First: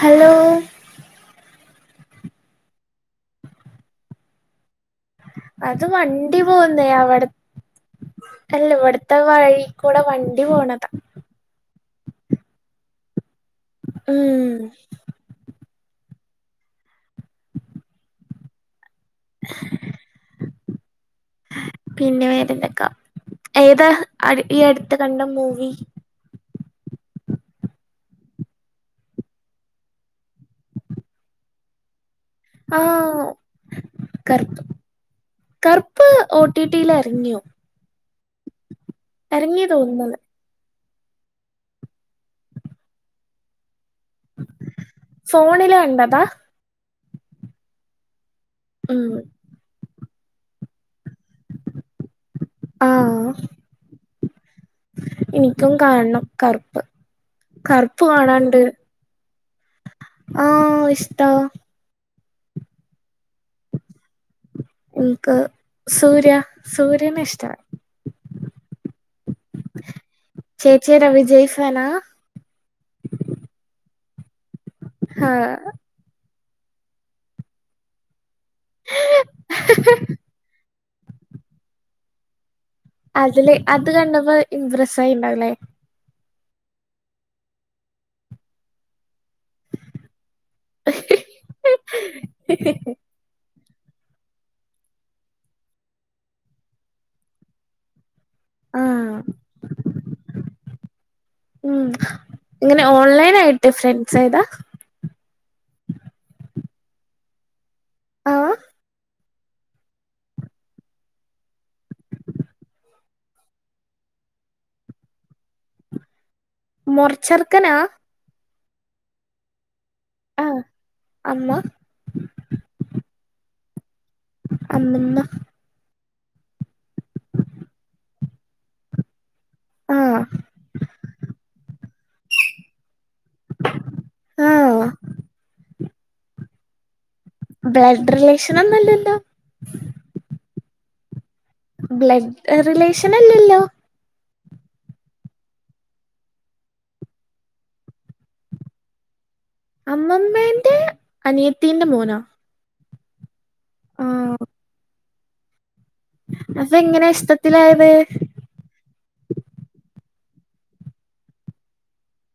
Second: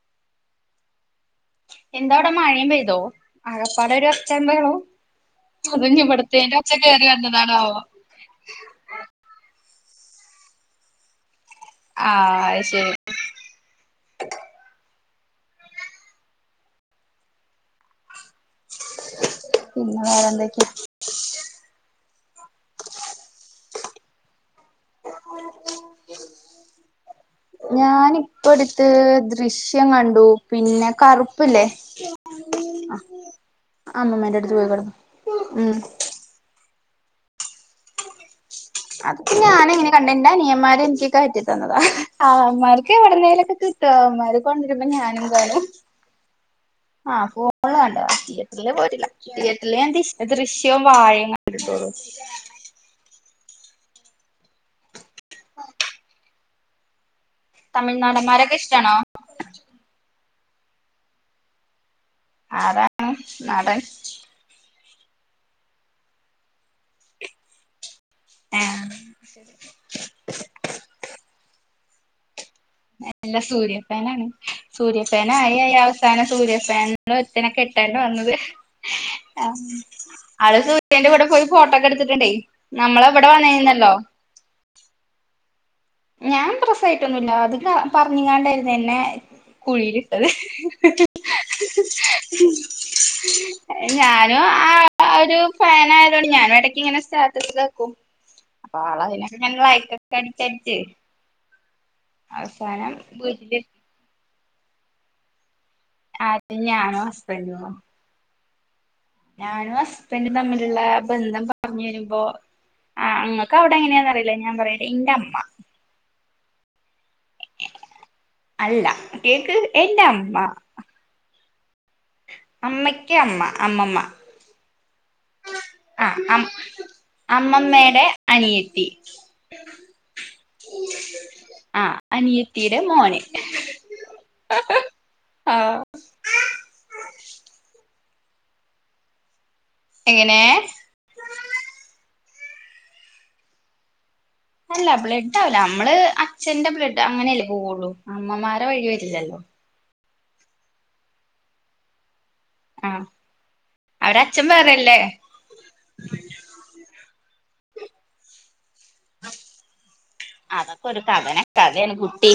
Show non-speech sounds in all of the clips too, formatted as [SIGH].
Hello എന്താ അവിടെ മഴീം പെയ്തോ? ആകപ്പാടൊരൂ ഒച്ചീം മ്പഹളും. അത് വണ്ടി പോവുന്നേ അവിടെ വന്നതാണാവോ അല്ലേ ഇവിടുത്തെ വഴി. കൂടെ വണ്ടി പോണതാ. ആ അത് ശരി. ഉം പിന്നെ വേറെ എന്തൊക്കെ? പിന്നെ വേന്തൊക്കാ ഏതാ ഈ അടുത്ത് കണ്ട മൂവി? [INAUDIBLE] ഞാനിപ്പ ടുത്ത് ദൃശ്യം കണ്ടു പിന്നെ കറുപ്പ്ല്ലേ? ആ അമ്മമ്മേന്റെ അടുത്ത് കറ്പ്പ് പോയി കിടന്നു ഉം കറ്പ്പ് ഓട്ടിട്ട് ട്ടിലെറിഞ്ഞു. അത്പ്പെ ഞാന എങ്ങനെ തോന്നുന്നത് കണ്ടിണ്ട നീന്മാര് റ്റി തന്നതാ ആ്മാർക്ക് എവടനേലൊക്കെ മക്കൊണ്ടിരുമ്പോ ഞാനും കാലും ഫോണില് കണ്ടതാ ആ ഫോ കണ്ട ഉം പോയറ്റില് ദൃശ്യവും വാഴയും കണ്ടിത്തോള്ളു ആ എനിക്കും കാണണം കറുപ്പ് തമിഴ് കറുപ്പ് നടന്മാരൊക്കെ കാണാണ്ട് ഇഷ്ടാണോ ആ ഇഷ്ടാ ആരാണ് നടൻ എനിക്ക് സൂര്യ സൂര്യന ഇഷ്ടമാണ് ഏഹ് ചേച്ചിയ രവിജയ്സാനാ നാണ് സൂര്യ ഫേന ആയി അ അവസാനം സൂര്യഫേന ഒരുത്തനെ കെട്ടേണ്ടി വന്നത് ആഹ് അള് സൂര്യന്റെ കൂടെ പോയി ഫോട്ടോക്കെ എടുത്തിട്ടുണ്ടായി അതില് അത് കണ്ടപ്പോ ഇംപ്രസ് ആയി ഉണ്ടാവല്ലേ ഞാൻ പ്രസായിട്ടൊന്നുമല്ല അത് പറഞ്ഞാണ്ടായിന്ന എന്നന്നെ കുഴിലിട്ടത് ഞാനും ആ ഒരു ഫാനയതോണ്ട് ഞാനും ഇടക്ക് ഇങ്ങനെ സ്റ്റാറ്റസ് തക്കും അപ്പൊ ആള അതിനൊക്കെ ലൈക് ക്കൊക്കെ അടിച്ച ഉ ഇങ്ങനെ അവസാനം ഓൺലൈൻ വീട്ടില് ആയിട്ടെ ഫ്രണ്ട്സ് ഏതാ അത ഞാന വസ് ആഹ് ഞാനും ഹസ്ബൻഡും തമ്മിലുള്ള ബന്ധം പറഞ്ഞു വരുമ്പോ ആ അങ്ങക്ക് അവിടെ എങ്ങനെയാന്ന അറിയില്ലേ ഞാൻ പറയല്ലേ എൻ്റെ അമ്മ മൊറച്ചർക്കനാ അല്ല കേക്ക് എന്റെ അമ്മ ആഹ് അമ്മ അമ്മക്കേ അമ്മ അമ്മമ്മ അമ്മമ്മ [UNINTELLIGIBLE] ആ അ അമ്മമ്മയുടെ അനിയെത്തി ആഹ് ആ അനിയത്തിയുടെ മോനെ ആഹ് ആ [UNINTELLIGIBLE] റിലേഷന ഒന്നുംല്ലല്ലോ എങ്ങനെ ബ്ലഡ് റിലേഷൻ അല്ലല്ലോ അല്ല ബ്ലഡ് ആവില്ല നമ്മള് അച്ഛന്റെ ബ്ലഡ് അങ്ങനെയല്ലേ പോവുള്ളു അമ്മമാരെ വഴി വരില്ലല്ലോ അമ്മമ്മേന്റെ അനിയത്തിന്റെ മോനാ ആ അവവിടെ അച്ഛൻ വേറെല്ലേ അപ്പ എങ്ങനെ ഇഷ്ടത്തിലായത് അതൊക്കെ ഒരു കഥന കഥാണ് കുട്ടി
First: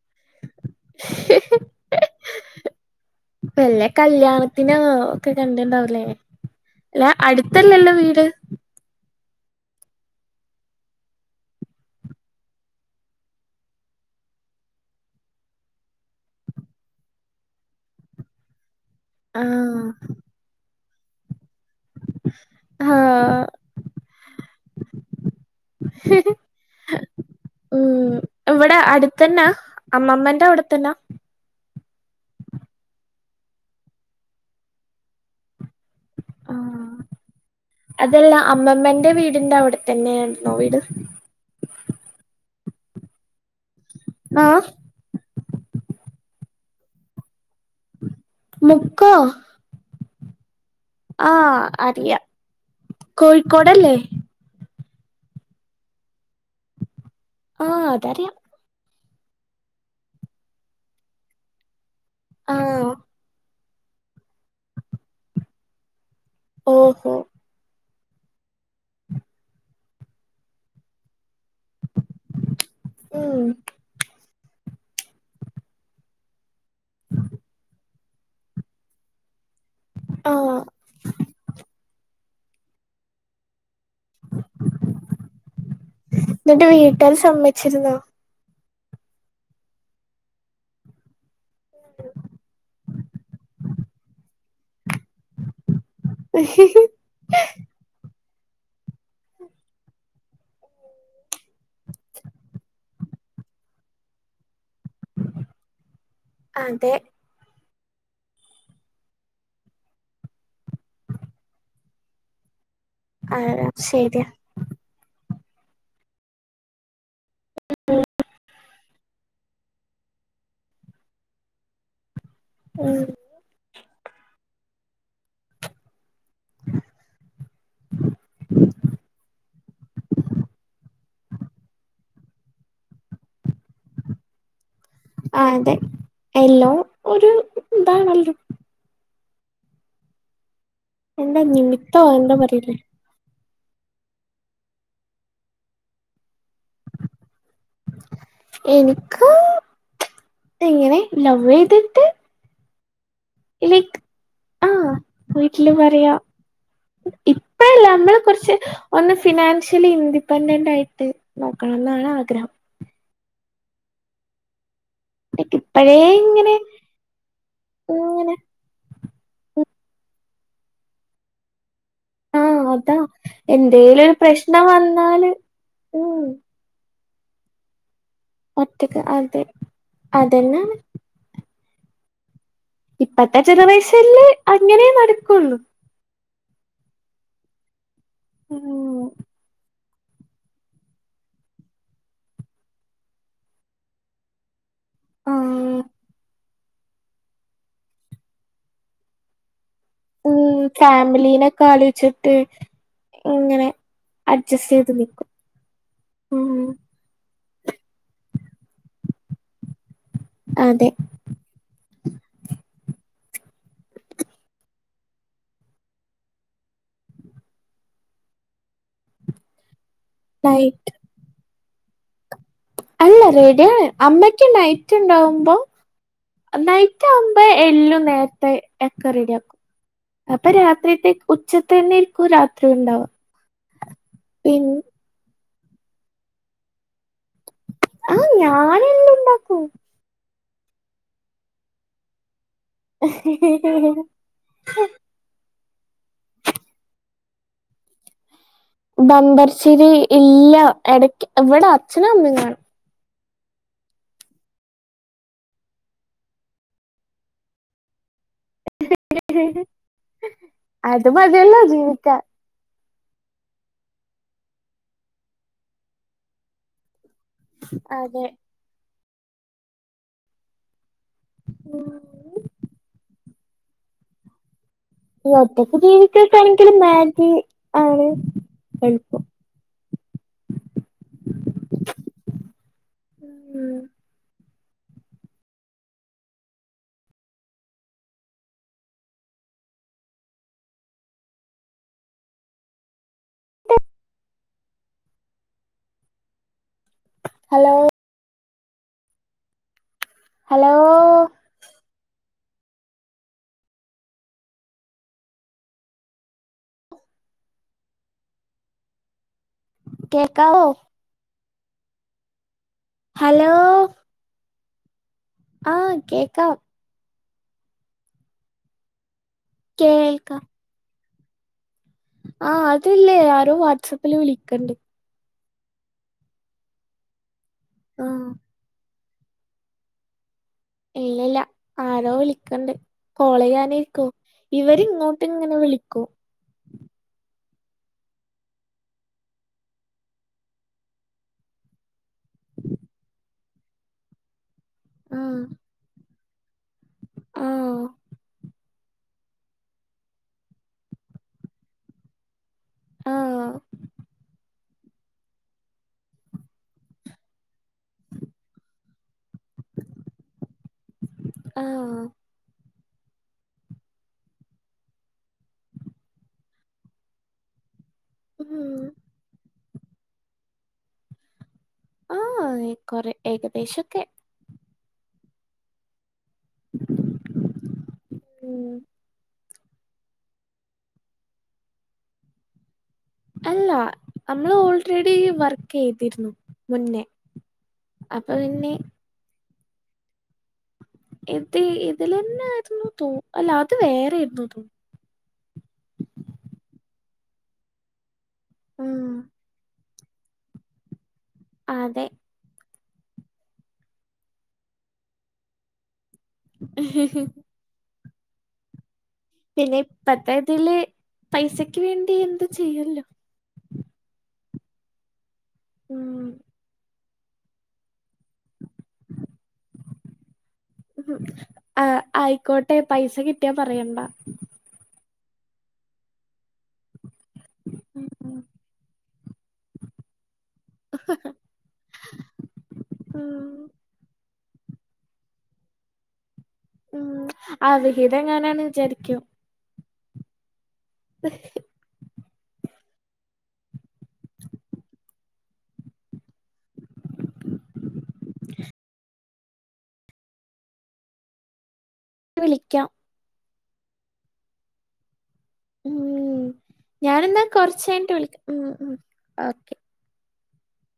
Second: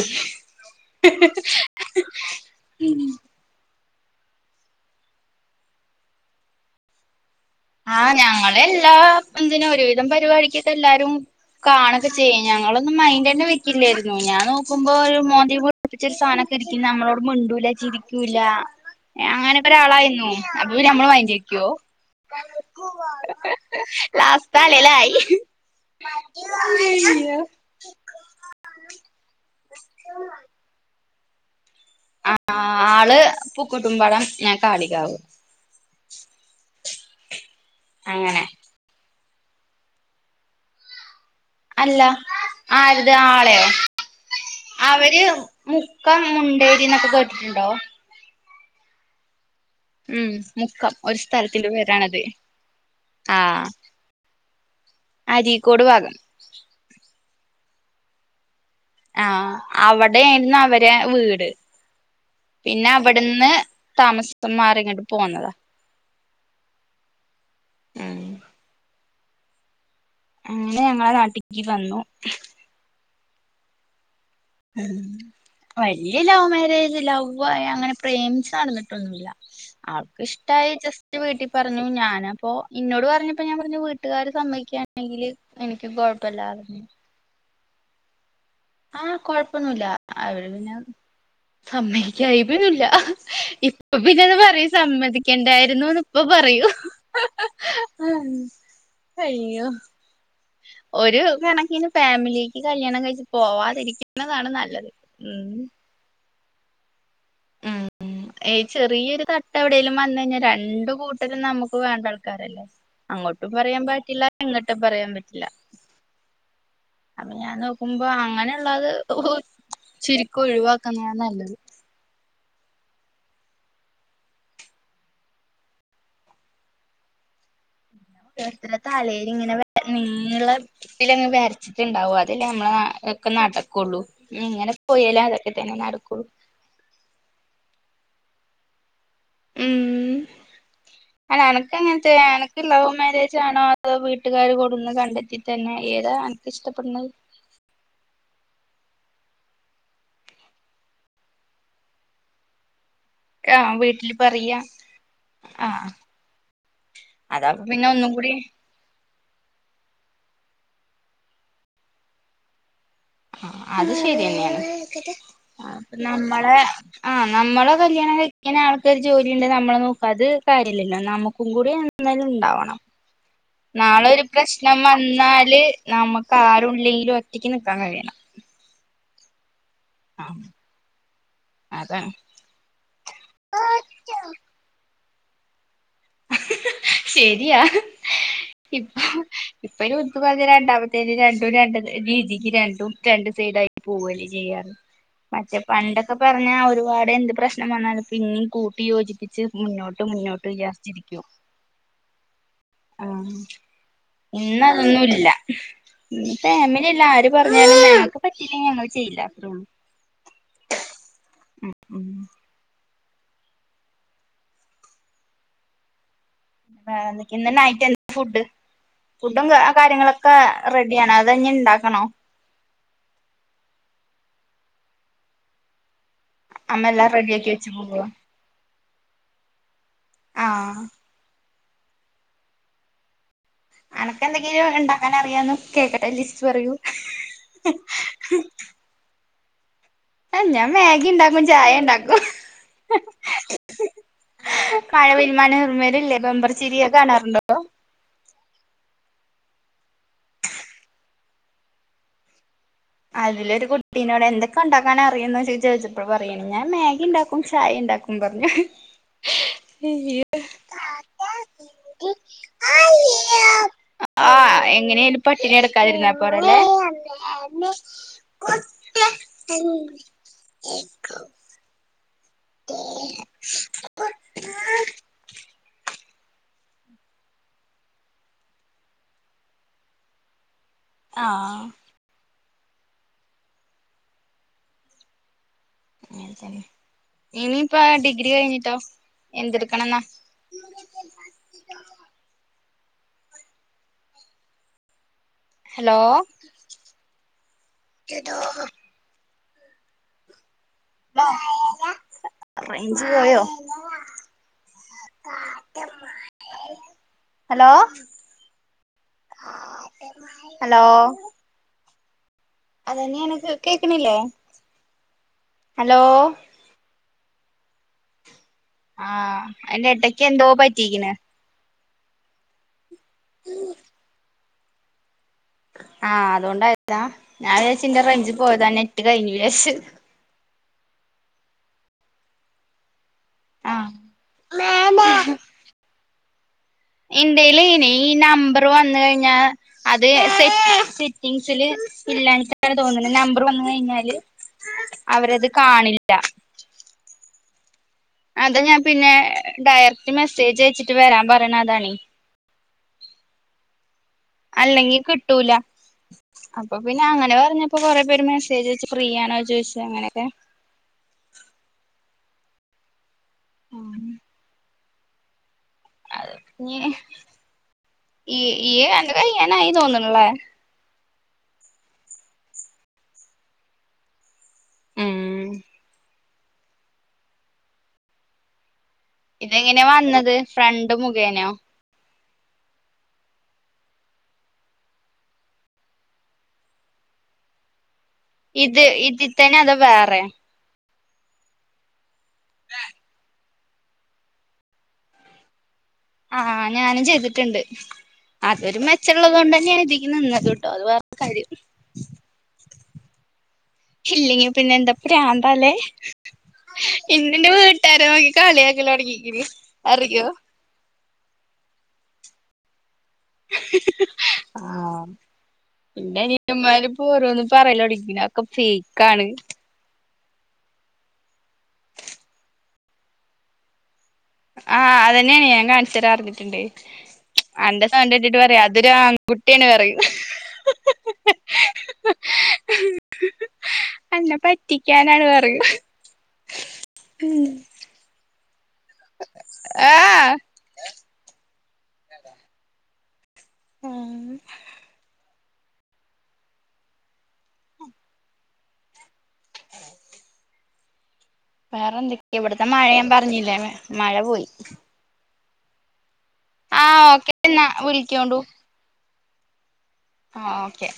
ഉം കല്യാണത്തിന് ഒക്കെ കണ്ടിണ്ടാവല്ലേ അല്ല അടു ആ ഞങ്ങള എല്ലാ എന്തിന ഒരുവിധം പരിപാടക്ക് ഒക്കെ എല്ലാരും കാണൊക്കെ ചെയ്യേ ഞങ്ങളൊന്നും മൈൻഡ് തന്നെ വിരിക്കില്ലായിരുന്നു ഞാൻ നോക്കുമ്പോ ഒരു മോതിച്ച ഒരു സാധനം രിക്ക നമ്മളോട് മിണ്ടൂല ചിരിക്കൂല അങ്ങനെക്ക ആഹ് ഒരാളായിന്നോ അപ്പൊ നമ്മൾ മൈൻഡ് ചെയ്യാക്കുവോ ആഹ് ലാസ്റ്റ് തലയിൽ ആയി യ ഉം ഇവിടെ അടുത്തന്നാ അമ്മമ്മന്റെ അവിടെത്തന്നാ ആ ആള് പൂക്കൂട്ടും പടം ഞാ കാളികാവു ആഹ് അതല്ല അമ്മമ്മന്റെ വീടിന്റെ അവിടെത്ത തന്നെയ ആായിുന്നോ വീട് അല്ല ആരുത് ആളെയോ ആഹ് അവര് മുക്കം മുണ്ടേരി എന്നൊക്കെ കേട്ടിട്ടുണ്ടോ മുക്ക ഉം മുക്കം ഒരു സ്ഥലത്തി പേരാണത് അറിയാം ആഹ. കോഴിക്കോടല്ലേ അരീക്കോട് ഭാഗം. ആഹ അതറിയ. ആഹ അവിടെര്ന്ന് അവരെ വീട്. ആഹ് പിന്നെ അവിടുന്ന് താമസം മാറി ഇങ്ങട്ട് പോന്നതാ. ഓഹോ. ഉം. അങ്ങനെ ഞങ്ങളെ നാട്ടിക്ക് വന്നു. ഉം. [UNINTELLIGIBLE] വല്യ ലൗവ് മാരേജ് ലവായി അങ്ങനെ പ്രേമിച്ചച്ച് നടന്നിട്ടൊന്നുല്ല. അവൾക്ക് ആഹ് ഇഷ്ടമായി ജസ്റ്റ് വീട്ടിൽ പറഞ്ഞു ഞാനപ്പോ ഇന്നോട് പറഞ്ഞപ്പോ ഞാൻ പറഞ്ഞുവീട്ട ട്ടുകാര്ർ സമ്മതികാണെങ്കില് എനിക്ക് കൊഴപ്പല്ലാ ചിര് ന്നോ? ആഹ കൊഴപ്പൊന്നുല്ല അവര് പിന്നെ. അമ്മേ ഇൻക് ഐ ബോ ന്നില്ല ഇപ്പൊ പിന്നത് പറയ സമ്മ ണ്ടായിരുന്നുന്ന് ഇപ്പ പറയൂ അയ്യോ. ഒരു കണക്കിന് ഫാമിലിക്ക് കല്യാണം കഴിച്ച്ു പോവാതിരിക്കുന്നതാണ് നല്ലത് ഉം. അതെ. ഉം. ഏ ചെറിയൊരു തട്ട് എവിടെേലും വന്ന കഴിഞ്ഞാൽ രണ്ടു കൂട്ടരും നമ്മുക്ക് വേണ്ട ആൾക്കാരല്ലേ? അങ്ങോട്ടും ആഹ് പറയാൻ പറ്റില്ല ശരിയാ ഇങ്ങോട്ടും പറയാൻ പറ്റില്ല. അപ്പൊ ഞാൻ നോക്കുമ്പോ അങ്ങനെ. ള്ളാെ ചുരുകൊ ഒഴു വാക്കുന്നതാ നല്ലത്. ഉം. കേ തലേല് ഇങ്ങനെ വ നീളത്തി വരച്ചിട്ടുണ്ടാവും അതലെ നമ്മള ഒക്കെ നടക്കും. കൊള്ളു ങ്ങനെ. ആ അതെ എല്ലാം ഒരു ഇതാണല്ലോ. ഉം അ എന്താ നക്ക് നിമിത്തോ എങ്ങനത്തെ എന്താ എനക്ക് പറയില്ലേ ലവ് മരേജ ജാണോ അതോ വീട്ടുകാര് കൂടെന്ന് കണ്ടെത്തി തന്നെ ഏതാ അൻ ഇഷ്ട്ട പ്പെട്ണഹ്. ക് എങ്ങനെ ലവ് യ്തിട്ട് ആ ലൈക്ക് വീട്ടില് പറയാ ആഹ് ആ വീട്ടില് പറയാ അതാപ്പൊ ഇപ്പല്ല പിന്നെ ഒന്നും നമ്മള കൂടി കുറച്ച് ഒന്ന് ഫിനാൻഷ്യലി ഇൻഡിപെൻഡന്റ് ആയിട്ട് നോക്കണം എന്നാണ് ആഗ്രഹം. ആ അത് ശരിന്നെണ്. ലൈക്ക് ഇപ്പഴേ അപ്പ ഇങ്ങനെ നമ്മളെ ആ നമ്മളെ കല്യാണം കഴി ഇങ്ങനെ ക്ണ ആൾക് ഒര് ജോലിണ്ട് നമ്മളെ നോക് അത് കാര്യല്ല നമ്മുക്കും കൂടി എന്നേലും ആഹ് ഉണ്ടാവണം. അതാ നാളെ ഒരു പ്രശ്നം വന്നാല് ഉം നമുക്ക് ആരുല്ലെങ്കിലും ഒറ്റയ്ക്ക് ന്നിക്കാ കഴിയണം. ഒറ്റക്ക് അത് ആ അതന്നെ. അതാണ്. ഇപ്പത്തെ ജനറേഷനില് അങ്ങനെ നടക്കുള്ളു. ശെരിയാ ഇപ്പൊ. ഉം ഇപ്പൊ അയ്ന് [UNINTELLIGIBLE] പറഞ് രണ്ടാമത്തേന് രണ്ടും രണ്ട് രീതിക്ക് രണ്ടും രണ്ട് സൈഡായിട്ട് പോവല്ലേ ചെയ്യാ. മറ്റേ ആഹ് പണ്ടൊക്കെ പറഞ്ഞാ ഒരുപാട് എന്ത് പ്രശ്നം വന്നാലും പിന്നിം കൂട്ടി യോജിപ്പിച്ച് മുന്നോട്ട് മുന്നോട്ട്. [UNINTELLIGIBLE] ഫമിലീനോക്കെ കാലോച്ചിട്ട്. ആ ചെയ്ത് ഇന്നതൊന്നുല്ല നിക്കും ഉം ഫാമിലില്ല ആരും. പറഞ്ഞാലും ഞങ്ങക്ക് പറ്റില്ലെങ്കിൽ ഞങ്ങള് ചെയ്ല്ല. അതെ മ് മ് വേറെന്തൊക്കെ ഇന്ന് നൈറ്റ്‌ എന്ത ഫുഡ് ഫുഡും കാര്യങ്ങളൊക്കെ ലൈ റെഡിയാണോ അതോ ഞിണ്ടാക്കണോ? അല്ല റെഡിയാണ് അമ്മക്ക് നൈറ്റ് ഇണ്ടാവുമ്പോ അമ്മ എല്ലാം നൈറ്റാവുമ്പോ റെഡിയാക്കി വെച്ച് പോവോ എല്ലും നേരത്തെ എക്കെ റെഡിയാക്കും. അപ്പൊ ആഹ് രാത്രിത്തേക്ക് ഉച്ചെതന്നെയിരിക്കും ഇരിക്കും രാത്രി ണ്ടാവാ അൻക്ക് എന്തെങ്കിലും ണ്ടാക്കാൻ അറിയോന്ന് കേക്കട്ടെ ലിസ്റ്റ് പറയൂ ആഹ് ഞാൻ എല്ലാം ണ്ടാക്കും. അ ഞാൻ മേഗി ണ്ടാക്കും ചായ ണ്ടാക്കും. ഹ് ഹ് വ്വരില്ലെ ബെമ്പർച്ചിരി അത് കാണാറുണ്ടോ? ബമ്പർച്ചിരി ഇല്ല എടെക്ക് ഇവിടെ അച്ഛനും അമ്മീം കാണും അതിലൊരു കുട്ടീനോട് എന്തൊക്കെ ണ്ടാക്കാൻ അറിയുംന്ന് ചോയ്ച്ചപ്പോ പറയാണ് ഞാൻ മേഗി ണ്ടാക്കും ചായ ണ്ടാക്കും. ഉം പറഞ്ഞാ അത് മതിയല്ലോ ജീവിക്കാൻ. ആ എങ്ങനെലും പട്ട്ണി കെട്ക്കാതിരുന്നാ പോരേലെ അതെ ഉം. [INAUDIBLE] [INAUDIBLE] [UNINTELLIGIBLE] ഇക്ക്യോക്കെണെങ്കിൽ മാഗി ആണ് എളുപ്പം. ആ ഉം [UNINTELLIGIBLE] ഇനിയിപ്പോ ഡിഗ്രി കഴിഞ്ഞിട്ടോ എന്തെടുക്കണംന്നാ? [INAUDIBLE] ഹലോ ഹലോ [INAUDIBLE] ഹലോ റേയ്ഞ്ച് പോയോ? ഹലോ കേക്കാവോ ഹലോ അതന്നെയേണ് ഹലോ കേക്ക് കേക്ക്ണില്ലേ? ആ കേക്കാം ആ അയ്ന്റെ എടക്ക് കേൾക്കാം എന്തോ പറ്റികിണ് ആ അതല്ലേ ആരോ വാട്സാപ്പില് വിളിക്ക്ണ്ട്. ആ അതോണ്ടായതാ ഞാൻ വിചാരിച്ചു ആ റേയ്ഞ്ച് പോയതാ നെറ്റ് കഴിഞ്ഞു ജാരിച്ച് ഇല്ലല്ല ആരോ വിളിക്ണ്ട് ആഹ് കോളെയ്യാനേരിക്കും ഇവരിങ്ങോട്ട് ങ്ങനെ വിളിക്കും. ഇന്റെയ്ല് ഈ നമ്പർ വന്ന് കഴിഞ്ഞാ അത് സെ സെറ്റിങ്സില് ഇല്ലാഞ്ഞിട്ടാണ് തോന്ന്ണ് നമ്പർ വന്ന് കയ്ഞ്ഞാല് ആ അവരത് കാണില്ല. ആ അത ഞാൻ പിന്നെ ഡയറക്റ്റ് മെസ്സേജ് അയച്ചിട്ട് വെരാൻ പറയണെ അതാണ്. ആ അല്ലെങ്കി കിട്ടൂല. അപ്പൊ പിന്നെ അങ്ങനെ പറഞ്ഞപ്പോ കൊറെ പേര് മെസ്സേജയച്ചു ഫ്രീ ആണോ യ് ചോയ്ച്ച് അങ്ങനെക്കെ. ആ ആ ഞ് ഈ ഇയ്യ് ഉം. അന്റെ കയ്യാ ന്നായി ത്തൊന്ന്ണ്ല്ലേ ആഹ് കൊറെ ഏകദേശൊക്കെ ഉം ഉം ഇതെങ്ങനെയാ വന്നത് ഫ്രണ്ട് മുഖേനോ അല്ല നമ്മള് ഓൾറെഡി വർക്ക് ചെയ്തിരുന്നു മുന്നേ അപ്പൊ പിന്നെ ഇത് ഇതിത്തന്നെ അതാ വേറെ ഇത് ഇതിലന്നൊയിരുന്നു തോ അല്ല അത് വേറെ എര്ന്നു തോന്നു ആഹ് ഞാനും ചെയ്തിട്ടുണ്ട് അതൊരു ഉം. മെച്ചുള്ളത്ണ്ടെന്നെയാണ് ഇത് നിന്നത് കട്ടോ അത് പറ കാര്യം അതെ ഇല്ലെങ്കി പിന്നെ എന്താ പ്രാന്താലേ ഇന്നന്റെ വീട്ടാര് കള്യാക്കലൊട്ങ്ങി പിന്നെ ഇപ്പത്തെ ഇതില് പൈസക്ക് വേണ്ടി എന്തും ചെയ്യല്ലോ ആഹ് ന്റ ഉം നിയ്യമ്മാര് ഓരോന്ന് പറയലോടങ്ങി ഒക്കെ ഫേക്കാണ് ഉം ആ ആയിക്കോട്ടെ പൈസ കിട്ടിയാ പറയണ്ടാ ആഹ് അതന്നെണ് ഞാൻ കാണിച്ചരാ ർഞ്ഞിട്ട്ണ്ടേ അന്റെ ഉം സൗണ്ട് കട്ടിട്ട് ഉം പറയാ അതൊരു ആൺകുട്ടിയാണ് റയും ആ റ്റിക്കാനാണ് പറയും ഉം അവിഹിതം എങ്ങാനാണ് വിചാരിക്കോ ഏഹ് ആഹ് അ വേറെ എന്തൊക്കെയ ഇവിടത്തെ മഴ വിളിക്കാം ഞാൻ പറഞ്ഞില്ലേ മഴ പോയി ഉം ആഹ് ഓക്കെ ഞാനെന്നാ എന്നാ കൊറച്ചായിഞ്ഞിട്ട് വിളിക്കോണ്ടു വിളിക്കാം ഉം ഓക്കെ ആഹ് ഓക്കെ